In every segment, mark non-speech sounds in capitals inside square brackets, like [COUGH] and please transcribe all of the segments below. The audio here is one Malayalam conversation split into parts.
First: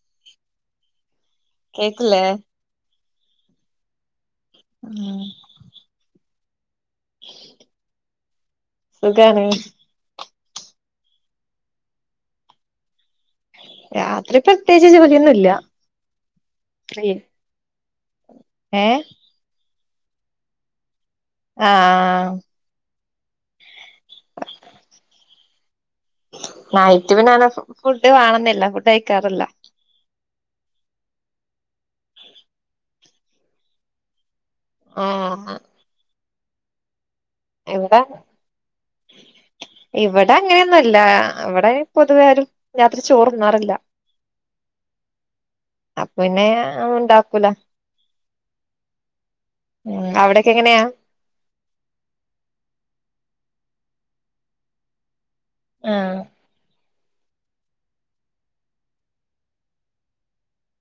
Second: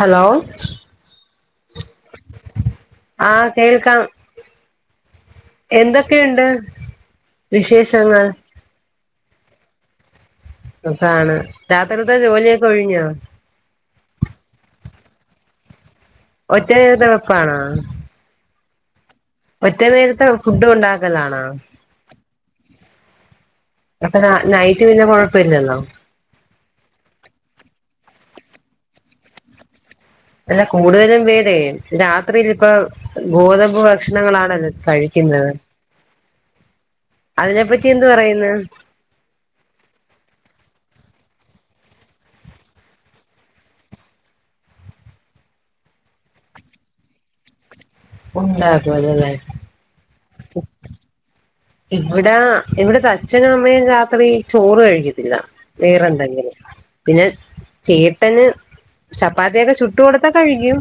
ഹലോ കേക്കില്ലേ ആഹ് കേൾക്കാം ഉം എന്തൊക്കെയ്ണ്ട് വിശേഷങ്ങൾ സുഗാണ് സുഖാണ് രാത്രിത്തെ ജോലിയൊക്കെ ഒഴിഞ്ഞോ രാത്രി പ്രത്യേച്ച് ജോലിയൊന്നൂല്ല ഒറ്റയ്ത് വെപ്പാണാ ഏഹ് ഒറ്റ നേരത്തെ ഫുഡ്ഡ് ഒണ്ടാക്കലാണോ ആഹ് അപ്പനാ നൈറ്റ് പിന്നെ കൊഴപ്പ്ല്ലല്ലോ നൈറ്റ് പിന്നനെ ഫു ഫുഡ്ഡ് വേണന്നില്ല ഫുഡ്ഡ് കയ്ക്കാറില്ല അല്ല കൂടുതലും പേരെ രാത്രിലിപ്പ ഗോതമ്പ് ഭക്ഷണങ്ങളാൺ വല്ലതും കഴിക്കുന്നത് ആഹ് അതിനെപറ്റി ഇവിടെ എന്ത് പറയ്ന്ന് ഇവിടെ അങ്ങനെയൊന്നുല്ല ഇവിടെ പൊതുവെയാരും രാത്രി ചോറുണ്ണാറില്ല അപ്പ്ന്നെ ആഹ് ഒണ്ടാക്കൂല ഒണ്ടാക്കൂലല്ലേ ഉം അവിടെക്കെങ്ങനെയാ ഇവിടാ ഇവിട്ത്തെ അച്ഛനു അമ്മയും രാത്രി ചോറ് കഴികത്തില്ല ആഹ് വേറെന്തെങ്കിലും പിന്നെ ചേട്ടന് ചപ്പാത്തിയൊക്കെ ചുട്ട് കൊടുത്താ കഴിക്കും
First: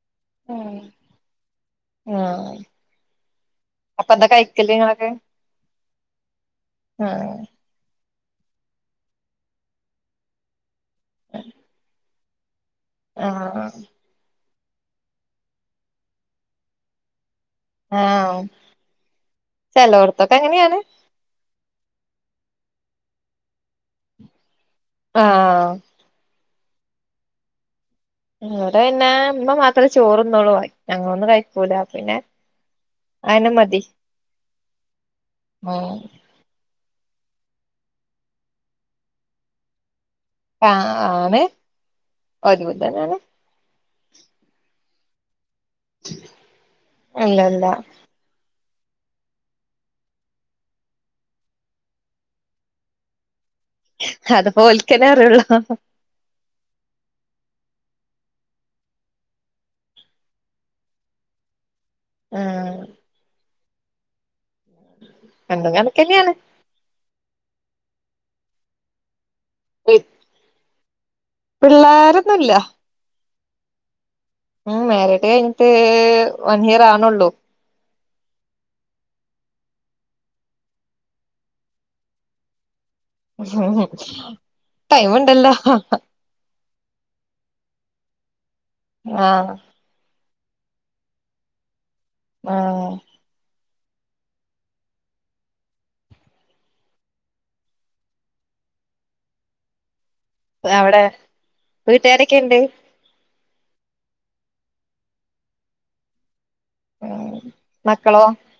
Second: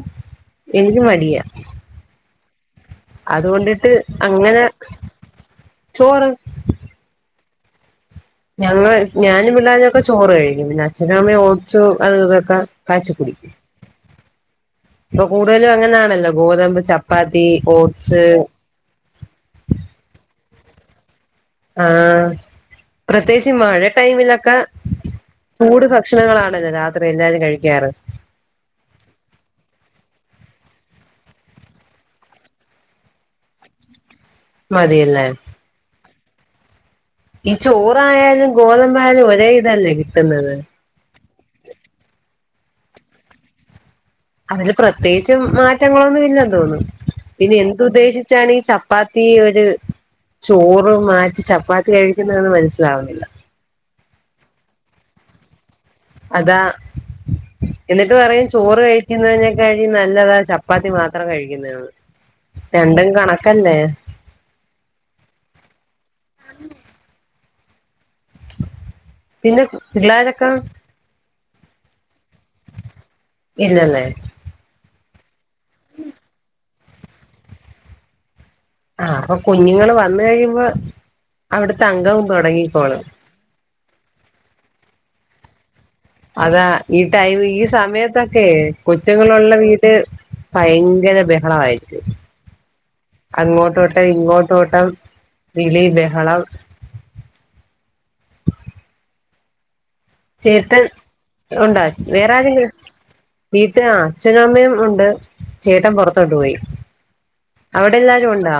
ആഹ് എനിക്ക് മടിയാ ആഹ് അതുകൊണ്ടിട്ട് അപ്പൊ എന്താ അങ്ങനെ കഴിക്കല് നിങ്ങളൊക്കെ ചോറ് ആഹ് ഞങ്ങൾ ഞാനും പിള്ളേരൊക്കെ ചോറ് കഴിക്കും പിന്നെ അച്ഛനും അമ്മയും ഓട്ച്ചു അതിതൊക്കെ കാച്ചികുടിക്കും ആഹ് ഇപ്പൊ കൂടുതലും അങ്ങനൊണല്ലോ ഗോതമ്പ് ചപ്പാത്തി ഓട്സ് ആഹ് ചെലോർത്തൊക്കെങ്ങനെണ് ആഹ് പ്രത്യേകിച്ച് മഴ ടൈമിലൊക്കെ ആഹ് ചൂട് ഭ ഭക്ഷണങ്ങളാണല്ലോ രാത്രി എല്ലാവരും കഴിക്കാറ് ഇവിടെന്നെ ഇമ്മ മാത്രമേ ചോറുന്നുള്ളു ഞങ്ങളൊന്നും കഴിക്കൂല പിന്നെ അയന്നെ മതി മതിയല്ലേ ആഹ് ഈ ചോറായാലും ഗോതമ്പാലും ഒരേ ഇതല്ലേകിട്ടുന്നത്. ആണ് ഒരെകുതെന്നെയാണ്. അതില് പ്രത്യേകിച് മാറ്റങ്ങളൊന്നുല്ല തോന്നു പിന്നെ അല്ലല്ല എന്ത്ഉദ്ദേശി ഇച്ചാണീ ചപ്പാത്തിഒര് ചോറ്മാറ്റി ചപ്പാത്തികഴ്ക്കുന്നത് മനസ്സിലാവുന്നില്ല. അത് പോ ഓൽക്കെന്നെഅറിയുള്ളൂ. അതാ എന്നിട്ട് പറയും ചോറ് കഴിക്കുന്നതിനേക്കാൾ നല്ലതാ ചപ്പാത്തി മാത്രം കഴിക്കുന്നേന്ന് ഉം രണ്ടും കണക്കല്ലേ? രണ്ടുംകാണക്കെന്നെയാണ്. പിന്നെ പിള്ളാരൊക്കെ പിള്ളേരൊന്നുല്ല. ഇല്ലല്ലേ? ഉം മേരിഡ് കഴ്ഞ്ഞിട്ട് വൺ ഇയർ ആവ്ന്നൊള്ളു. ആഹ് അപ്പൊ കുഞ്ഞുങ്ങള് വന്ന് കഴിയുമ്പോ അവിടുത്തെഅംഗവും തുടങ്ങികൊള്ളും. ടൈമ് ഇണ്ടല്ലോ? അതാ ഈ ടൈമ് ഈസമയത്തൊക്കെ ആഹ് കൊച്ചുങ്ങളുള്ള വീ ട്ട് ഭയങ്കര ബെഹളയിരിക്കും ആഹ് അങ്ങോട്ട് ട്ട് ഇങ്ങോട്ടോട്ടം വിളിബെഹളം. ചേട്ടെൻ അവിടെ ഉണ്ടോ വേറെ വീട്ടുകാരൊക്കെ ഉണ്ട് ആരെങ്കിൽ വീട്ട അച്ഛനമ്മയുംഉണ്ട് ചേട്ടൻ പുറത്തോട്ട്പോയി. ഉം മക്കളോ അവിടെല്ലാരും ഉണ്ടോ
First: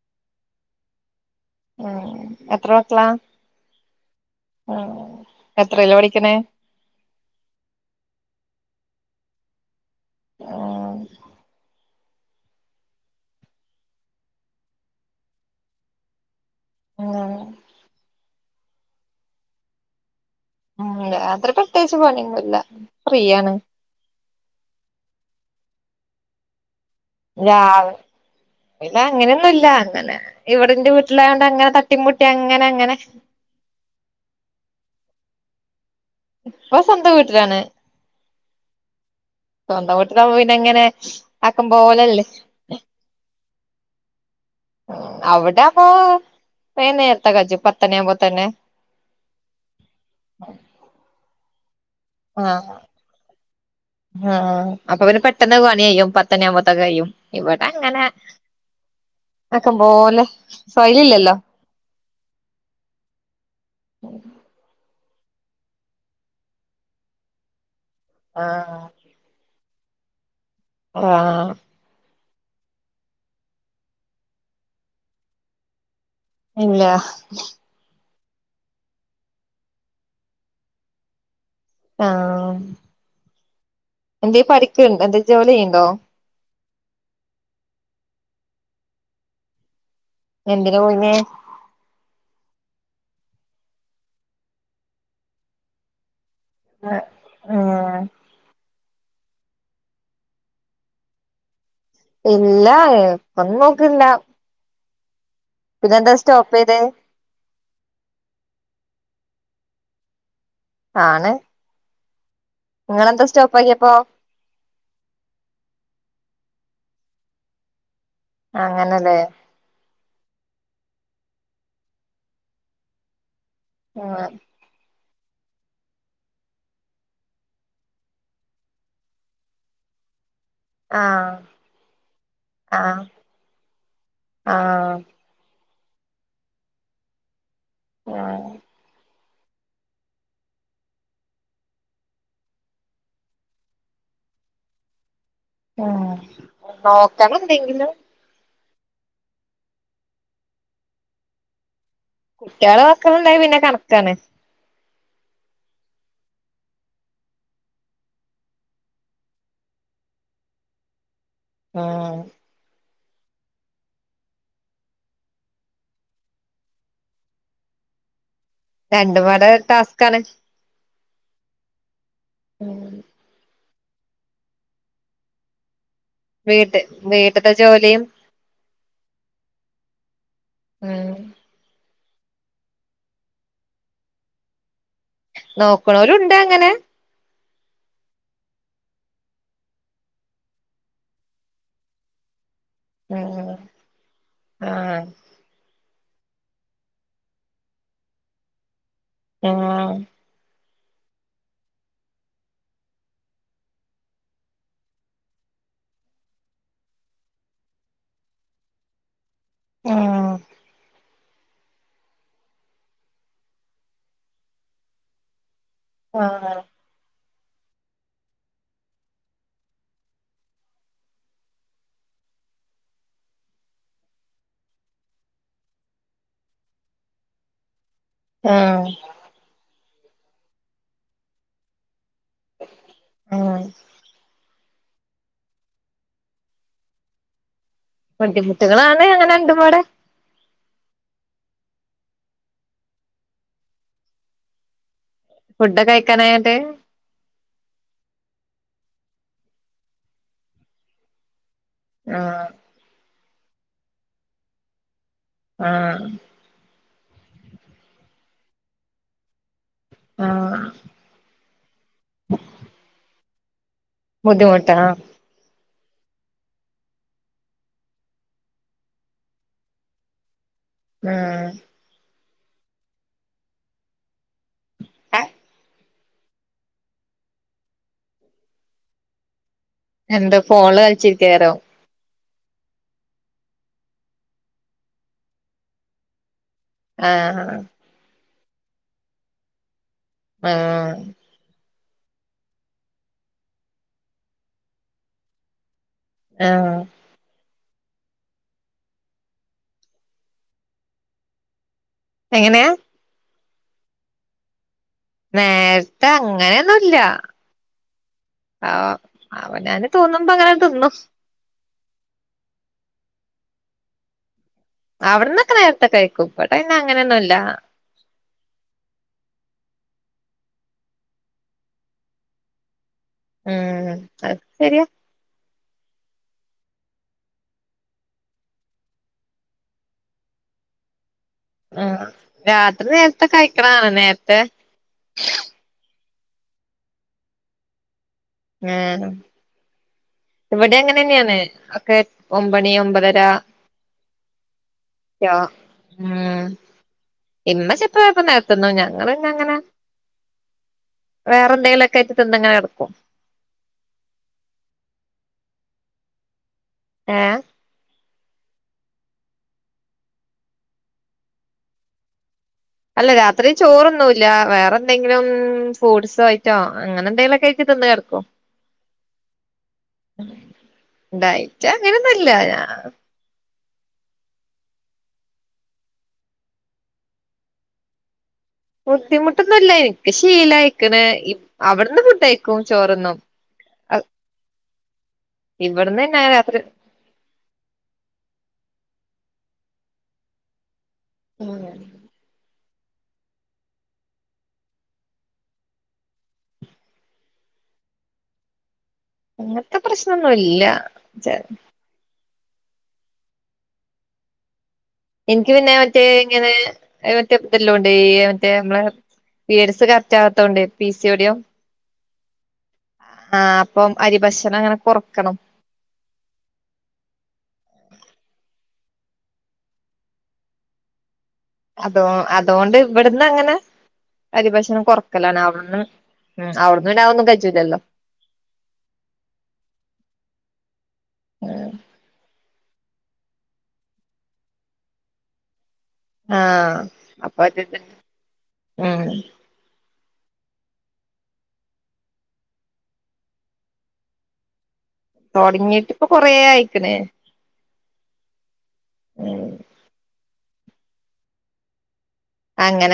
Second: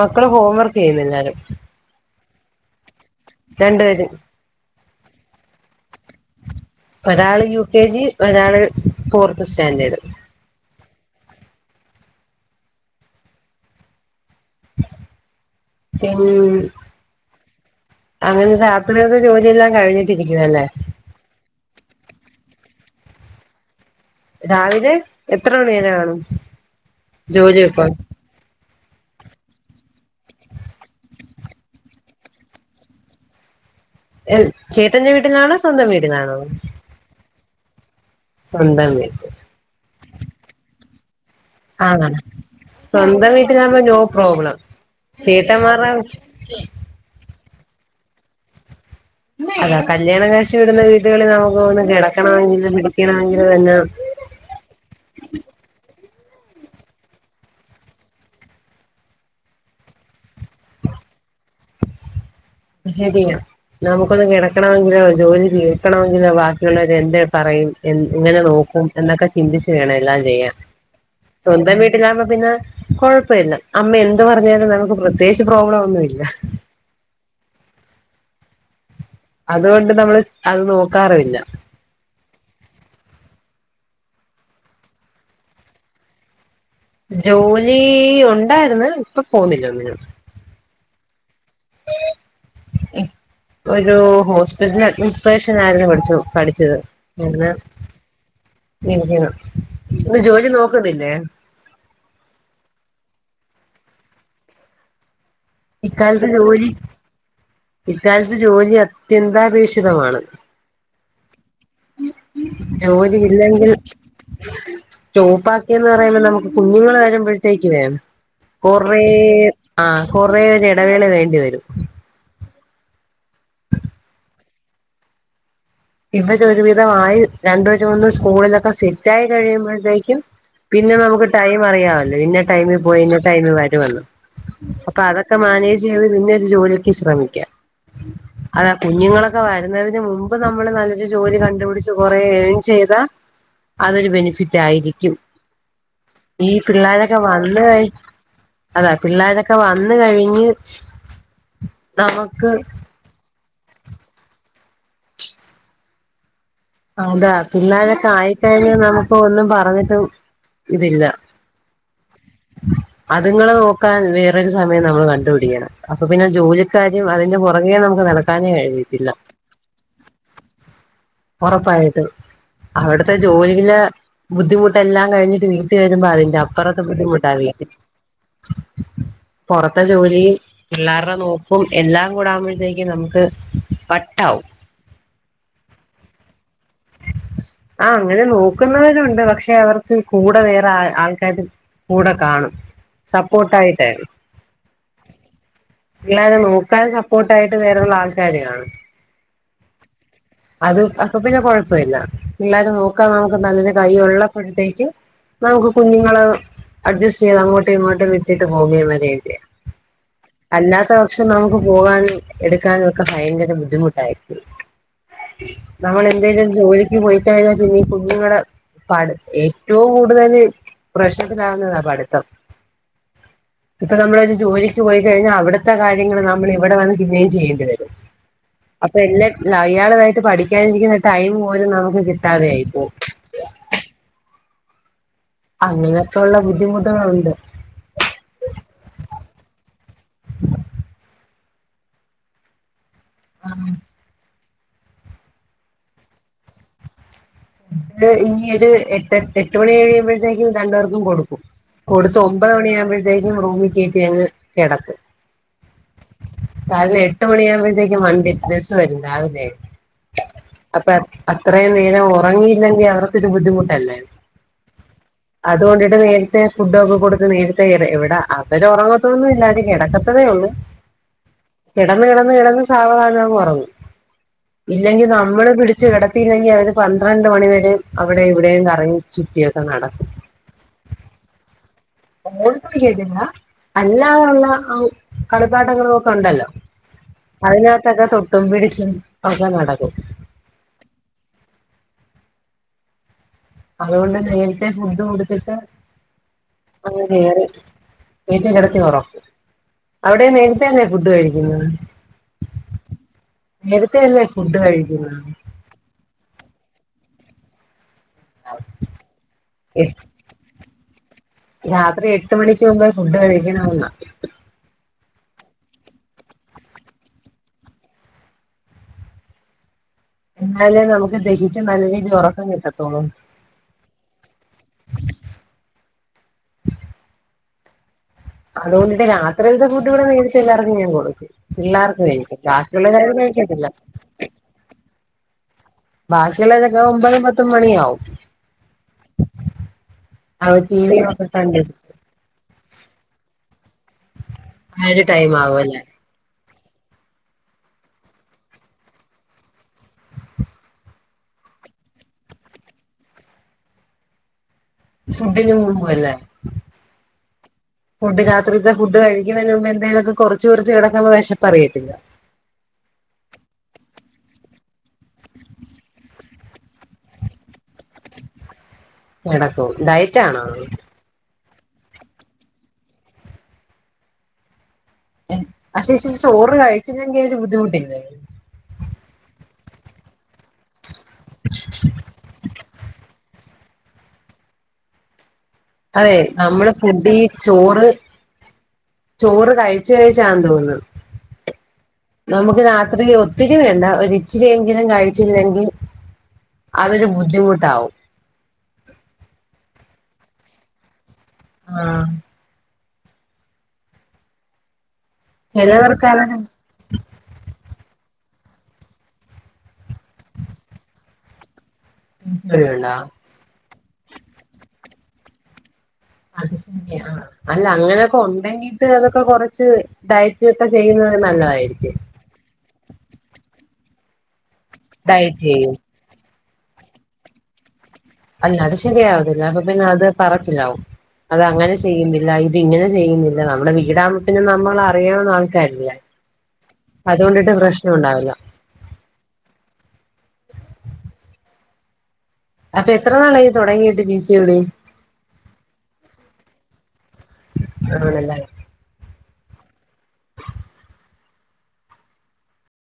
മക്കൾ ഹോം വർക്ക് ചെയ്യുന്നു. എല്ലാരും ഉം എത്രമക്കളാ? രണ്ട്പേര്. ഉം എത്രിലാ പഠിക്ക്ണേ? ഒരാള് യു കെ ജി ഒരാള് ഫോർത്ത് സ്റ്റാൻഡേർഡ്. ആഹ് പിന്ന് [UNINTELLIGIBLE] അങ്ങനെ രാത്രിയത്രേ ജോലിയെല്ലാം കഴിഞ്ഞിട്ടിരിക്കുവാഅലേ? ഉം അത്ര പ്രത്യേകിച്ച് പണിഒന്നുല്ല ഫ്രീയാണ്. രാവിലെ എത്രമണിവെരെകാണും. രാവ് അങ്ങനെയൊന്നുല്ല അങ്ങനെ ഇവടെന്റെ വീട്ടിലായതോണ്ട് അങ്ങനെ തട്ടിമുട്ടിഅങ്ങനെ, അങ്ങനെ എഹ് ചേട്ടെന്റെ വീട്ടിലാണോസ്വന്തം വീട്ടിലാണോ? ഇപ്പോ സ്വന്തംവീട്ടിലാണ്. സ്വന്തം വീട് സ്വന്തംവീട്ടിന്നാമ്പോ പിന്നെങ്ങനെ ആ സ്വന്തം വീട്ടിലാമ്പോ നോ പ്രോബ്ലം അവ്ടാമ്പോ ചേട്ടന്മാരുടെ വേം നേർത്തെ കജ്ജും പത്തണി ആവുമ്പോ തന്നെ അതാ കല്യാണം കയിച് വിടുന്ന വീടുകളിൽ നമുക്ക് ഒന്ന് ആഹ് കിടക്കണമെങ്കിലിലും ഇരിക്കണമെങ്കിലും എല്ലാം ആഹ് അപ്പൊ പിന്നെ പെട്ടെന്ന് പണികയ്യും പത്തണിയുമ്പത്തൊക്കെ കയ്യും ഇവടെ അങ്ങനെ ആക്കംമ്പോലെ സൊയ്ല ഇല്ലല്ലോ അത്‌ ശെരിയ ന്നമുക്കൊന്ന് കിടക്കണമെങ്കിലോ ജോലിതീർക്കണമെങ്കിലോ ബാക്കിയുള്ളവര് എന്ത്‌പറയും എങ്ങനെ ആഹ് നോക്കും എന്നൊക്കെ ചിന്തിച്ച് വേണം എല്ലാം ചെയ്യാൻ ആഹ് സ്വന്തംവീ ട്ടിലാമ്പോ പിന്നെ കൊഴപ്പല്ല അമ്മ എന്ത് പറഞ്ഞാലും ന്നമുക്ക് പ്രത്യേകിച്ച് പ്രോബ്ലം ഒന്നുമില്ല ഇല്ലാഹ് അത്കൊണ്ട് നമ്മള് അത് ന്നോക്കാറുല്ല ആഹ് എന്തേ പഠിക്ക്ണ്ടോ എന്തേ ജോലി ചെയ്യ്ണ്ടോ ജോലി ഉണ്ടായിര്ന്ന് ഇപ്പൊ പോന്നില്ല ഒന്നിനും എന്തിന് പോയിനെ ഒരു ഹോസ്പിറ്റല അഡ്മിസ്ട്രേഷനായിരുന്നു പഠിച്ചു പഠിച്ച ആഹ് ത് ആഹ് ഇന്ന് ജോലി നോക്കുന്നല്ലേ ഇല്ല ഇപ്പൊന്നും നോക്ക്ന്ല്ല ഇക്കാലത്ത് സ്റ്റോപ്പ് ജോലി ചെയ്തേ ഇക്കാലത്ത് ജോലി അത്യന്താപേക്ഷിതമാണ് ആണ് ജോലി നിങ്ങളെന്താ സ്റ്റോപ്പ് ഇല്ലെങ്കിൽ ആക്കിയപ്പോ സ്റ്റോപാക്കിന്ന് പറയുമ്പോൾ നമുക്ക് കുഞ്ഞുങ്ങൾ വരുമ്പഴത്തേക്കെ കുറേ അങ്ങനല്ലേ ആ കൊറേ ഒരു എടവേള വേണ്ടിവരും ആഹ്‌ ഇവര് ഒരുവിധമായി രണ്ടോ ചൂന്നോ സ്കൂളിലൊക്കെ സെറ്റായി കഴിയുമ്പഴത്തേക്കും പിന്നെ നമുക്ക് ആഹ് ടൈം അറിയാമല്ലോ ഇന്ന ടൈമിൽ പോയി ആഹ് ഇന്ന ടൈമിൽ വരുമെന്ന് ആഹ് അപ്പൊ അതൊക്കെ അതൊക്ക മാനേജ് ചെയ്ത് പിന്നെ ഒരു ജോലിക്ക് ശ്രമിക്കാം ആഹ് അതാ കുഞ്ഞുങ്ങള് ഒക്കെ വരുന്നതിന് മുമ്പ് നമ്മള് നല്ലൊരു ജോലി കണ്ടുപിടിച്ച് കൊറേ ഏൺ ചെയ്താ അതൊരു ബെനിഫിറ്റ് ആയിരിക്കും ആഹ് ഈ പിള്ളാരൊക്കെ നോക്കണം വന്ന് കഴി എന്തെങ്കിലും അതാ പിള്ളേരൊക്കെ വന്ന് കഴിഞ്ഞ് നമുക്ക് സ്കൂൾണ്ടായ പിന്നെ കണക്കാന് അതാ പിള്ളാരൊക്കെ ആയിക്കഴിഞ്ഞ് നമുക്ക് ഒന്നും പറഞ്ഞിട്ടും ഇതില്ല ആഹ്‌ അതുങ്ങളെ നോക്കാൻ വേറൊരു സമയം നമ്മൾ കണ്ടുപിടിക്കണം അപ്പൊ പിന്നെ ജോലിക്കാര്യം അതിന്റെ പുറകെ നമുക്ക് നടക്കാനേ കഴിയും രണ്ടുംപാടെ ടാസ്ക് ആണ് ഉറപ്പായിട്ടും ഉം അവിടുത്തെ ജോലിയിലെ ബുദ്ധിമുട്ടെല്ലാം കഴിഞ്ഞിട്ട് വീട്ട് വരുമ്പോ ആ അപ്പറത്ത വീട്ട് ബുദ്ധിമുട്ടാ വീട്ടത്തെ വീട്ടിൽ ജോലിയും പറത്തെ ജോലി പിള്ളാര്ടെ ഉം നോക്ക ക്കും എല്ലാം കൂടാകുമ്പോഴത്തേക്കും നമുക്ക് വട്ടാവും നോക്ക്ണോരും ഉണ്ട് അങ്ങനെ ആഹ്‌ അങ്ങനെ നോക്കുന്നവരുണ്ട് പക്ഷെ അവർക്ക് കൂടെ വേറെ ആൾക്കാരും കൂടെ കാണും ഉം സപ്പോർട്ട് ആയിട്ടെ ആഹ് പിള്ളാരെ നോക്കാന് സപ്പോർട്ട് ആയിട്ട് വേറള്ള ആൾക്കാാര് കാണും ആഹ അത് അപ്പൊ പിന്നെ കൊഴപ്പമില്ല പിള്ളേരെ നോക്കാന് നമുക്ക് നല്ലൊരു കയ്യ് ഉള്ളപ്പഴത്തേക്ക് നമുക്ക് കുഞ്ഞുങ്ങള് അഡ്ജസ്റ്റ് ചെയ്ത് അങ്ങോട്ടും ഇങ്ങോട്ടും വിട്ടിട്ട് പോവുകയും വരേം ചെയ്യാ ആഹ് അല്ലാത്ത പക്ഷം നമുക്ക് പോകാനും എടുക്കാനും ഒക്കെ ഭയങ്കര ബുദ്ധിമുട്ടായിരിക്കും നമ്മൾ എന്തെങ്കലും ആഹ് ജോലിക്ക് പോയി കഴിഞ്ഞാൽ പിന്നെ ഈ കുഞ്ഞുങ്ങള് പഠ ഏറ്റവും കൂടുതൽ പ്രശത്തിലാവുന്നതാ പഠിത്തം ഇപ്പൊ നമ്മളൊ ഒരു ജോലിക്ക് പോയി കഴിഞ്ഞാൽ അവിടുത്തെ കാര്യങ്ങൾ നമ്മൾ ഇവിടെ വന്ന് പിന്നെയും ചെയ്യേണ്ടി വരും ആഹ് അപ്പൊ എന്നെ അയാളായിട്ട് പഠിക്കാനിരിക്കുന്ന ടൈം പോലും നമുക്ക് കിട്ടാതെയായി പ്പോവും ആഹ് അങ്ങനെയൊക്കെ ഉള്ള ബുദ്ധിമുട്ടുകളുണ്ട് ബുദ്ധിമുട്ടുകളാണ് അങ്ങനെ രണ്ടും പാടെ ആഹ് ഫുഡ്കെ കഴിക്കാനായോന്ന്ട്ട് ഇത് ഇനി ഒരു എ എട്ട് മണി എഴിയുമ്പോഴത്തേക്കും രണ്ട്പെർക്കും കൊടുക്കും കൊടുത്ത് ആഹ് ഒമ്പത് മണിയ ആകുമ്പോഴത്തേക്കും റൂമി കയറ്റി ങ്ങ് കിടത്തും ആഹ് കാരണം എട്ട് മണിയാവുമ്പോഴത്തേക്കും വണ്ടി ബസ്സ് വരും രാവിലെ ആഹ് അപ്പൊ അത്രയും നേരം ഉറങ്ങിയില്ലെങ്കിൽ അവർക്കൊരു ബുദ്ധിമുട്ടല്ലെ ബുദ്ധിമുട്ടാ അതുകൊണ്ടിട്ട് നേരത്തെ ഫുഡൊക്കെ കൊടുത്ത് നേരത്തെ ഇ ഇവിടെ അവര് ഉറങ്ങത്തൊന്നുംല്ല അവര് കിടക്ക തെള്ളു ആഹ് കിടന്ന്കിടന്ന് കടന്ന് സാവധാനങ്ങ് ഉറങ്ങും ഇല്ലെങ്കിൽ നമ്മള് പിടിച്ചച്ച് കിടത്തില്ലെങ്കിൽ അവര് പത്രണ്ട് മണിവരും അവിടെ ഇവിടെയും കറങ്ങി ചുറ്റിയൊക്കെ നടക്കും എന്താ ഫോൺല് കളിച്ചിരിക്കാരോ [UNINTELLIGIBLE] അല്ലാതുള്ള കളിപാഠങ്ങളും ഒക്കെ ഉണ്ടല്ലോ ആഹ് അതിനകത്തൊക്കെ തൊട്ടും പിടിച്ചും ഒക്കെ നടക്കും ആഹ് ആഹ് അതുകൊണ്ട് നേരത്തെ ഫുഡ് കൊടുത്തിട്ട് ആഹ് [UNINTELLIGIBLE] കൊറി നേരത്തെ കിടത്തി ഒറക്കും അവിടെ ന്നെരതന്നെ ഫുഡ് കഴിക്കുന്നെ എങ്ങനെയാ ഇരത്തെ അല്ലേ ഫുഡ് കഴിക്കുന്ന നേരത്തെ അങ്ങനെയൊന്നുല്ല ആ അവനാന് തോന്നും മ്പോങ്ങന തുന്നും രാത്രി എട്ട് മണിക്ക് മുമ്പോ ഫുഡ് കഴിക്കണന്നാ അവിടന്നൊക്കെ നേരത്തെ കഴിക്കും ഇബടെ പിന്നെ അങ്ങനെയോന്നുല്ല എന്നാലേ നമുക്ക് ദഹിച്ച് നല്ല രീതി ഉറക്കം കിട്ടത്തൊള്ളൂ ഉം അത് ശരിയാ അതുകൊണ്ട് രാത്രിതെ ഫുഡ്‌ ഇവടെ നേരതെ എല്ലാർക്കും ഞാൻ കൊടുക്കും പിള്ളേർക്ക് ആഹ് കഴിക്കും രാത്രി ബാക്കിയുള്ളവരാരും നേരത്തെ കഴിക്കത്തില്ല കഴിക്കണാണ് നേരത്തെ ബാക്കിയുള്ളവരൊക്കെ ഒമ്പത് പത്തുമണി ആവും ആ അവർ ഇവിടെ ടി വി എങ്ങനെ ഒക്കെ ന്നെയാണ് കണ്ടിട്ട് ഒക്കെ ഒമ്പണി ഒമ്പതര ആ ഒരു ടൈം ആവുല്ലെ ഉം ഇമ്മ ചെലപ്പൊ പ്പ ന്നെരത്തെന്നും ഞങ്ങള് പിന്നെ ങ്ങനെ അ വേറെ എന്തെലൊക്ക ആയിറ്റ് തിന്ന്ങ്ങനെ കടക്കും ഫുഡിന് മുമ്പ് അല്ലേ ഏഹ് ഫുഡ് രാത്രിത്തെ ഫുഡ് കഴിക്കുന്നതിന് മുമ്പ എന്തെലും ഒക്കെ കോറിച്ച് കോറിച്ച് കിടക്കുമ്പോ വിശപ്പ് അിറിയത്തില്ല അല്ല രാത്രി ചോറൊണുല്ല വേറെ എന്തെങ്കിലും ഫൂഡ്സോ ഐറ്റോ അങ്ങനെ എന്തെങ്കിലുമൊക്കെ ആയിട്ട് തിന്ന് കേടക്കും കേടക്കും ഡയറ്റാണോ ഡയറ്റ് അങ്ങനെയൊന്നുല്ല പക്ഷേ ഇച്ചിരി ചോറ് കഴിച്ചില്ലെങ്ക ഒരു ബുദ്ധിമുട്ടില്ലേ ബുദ്ധിമുട്ടൊന്നും ഇല്ല എനിക്ക് ശീല അയക്കണ് അവിടുന്ന് ഫുഡ് കഴിക്കും ചോറൊന്നും ഇവിടുന്ന് അതെ തന്നെ രാത്രി നമ്മള് നിന്റെ ഈ ചോറ് ചോറ് കഴിച്ച കഴിച്ചാണ് തോന്നുന്നത് ഉം നമുക്ക് രാത്രി ഒത്തിരി വേണ്ട ഒരിച്ചിരിെങ്കിലും കഴിച്ചില്ലെങ്കിൽ അതൊരു ബുദ്ധിമുട്ടാവും അങ്ങനത്തെ പ്രശ്നമൊന്നുമില്ല ആഹ് എനിക്ക് പിന്നെ മറ്റേ ചിലവർക്ക് അതൊരു ഇങ്ങനെ അത് മറ്റേ ഇതല്ലംണ്ട് മറ്റേ നമ്മളെ പിരീഡ്സ് കറക്റ്റ് ആവാത്തോണ്ടേ പി സിയോഡിയം [UNINTELLIGIBLE] ആഹ് അപ്പം അരി ഭക്ഷണം അങ്ങനെ കോറക്കണം അത് ശരി ആഹ് അല്ല അങ്ങനക്കെ ഉണ്ടെങ്കീട്ട് അതൊക്കെ കോറച്ച് ഡയറ്റ് ക്കെ ചെയ്യുന്നത് നല്ലതായിരി അതോ അതുകൊണ്ട് ഇവിടുന്ന് അങ്ങനെ അരിഭക്ഷണം കൊറക്കലാണ് ഡയറ്റ് ചെയ്യും അവിടെന്ന് ഉം അവിടന്ന ഉണ്ടാവൊന്നും കയിച്ചുല്ലലോ അല്ല അത് ശരിയാവത്തില്ല അപ്പൊ പിന്നെ അത് പറച്ചിലാവും അത് ഉം അങ്ങനെ ചെയ്യുന്നില്ല ഇത് ഇങ്ങനെ ചെയ്യുന്നില്ല നമ്മടെ വീടാവും പിന്ന നമ്മൾ അറിയാവുന്ന ആൾക്കാരില്ലേ ആഹ് അതുകൊണ്ടിട്ട് പ്രശ്നം ഉണ്ടാവില്ല ആഹ് അതെ എത്ര നാളായിത് തുടങ്ങിയിട്ട് പി സി യോടി തോടങ്ങിട്ട് ഇപ്പൊ കൊറേ ആയിക്കണ് ആണല്ലേ ആഹ് അങ്ങനെ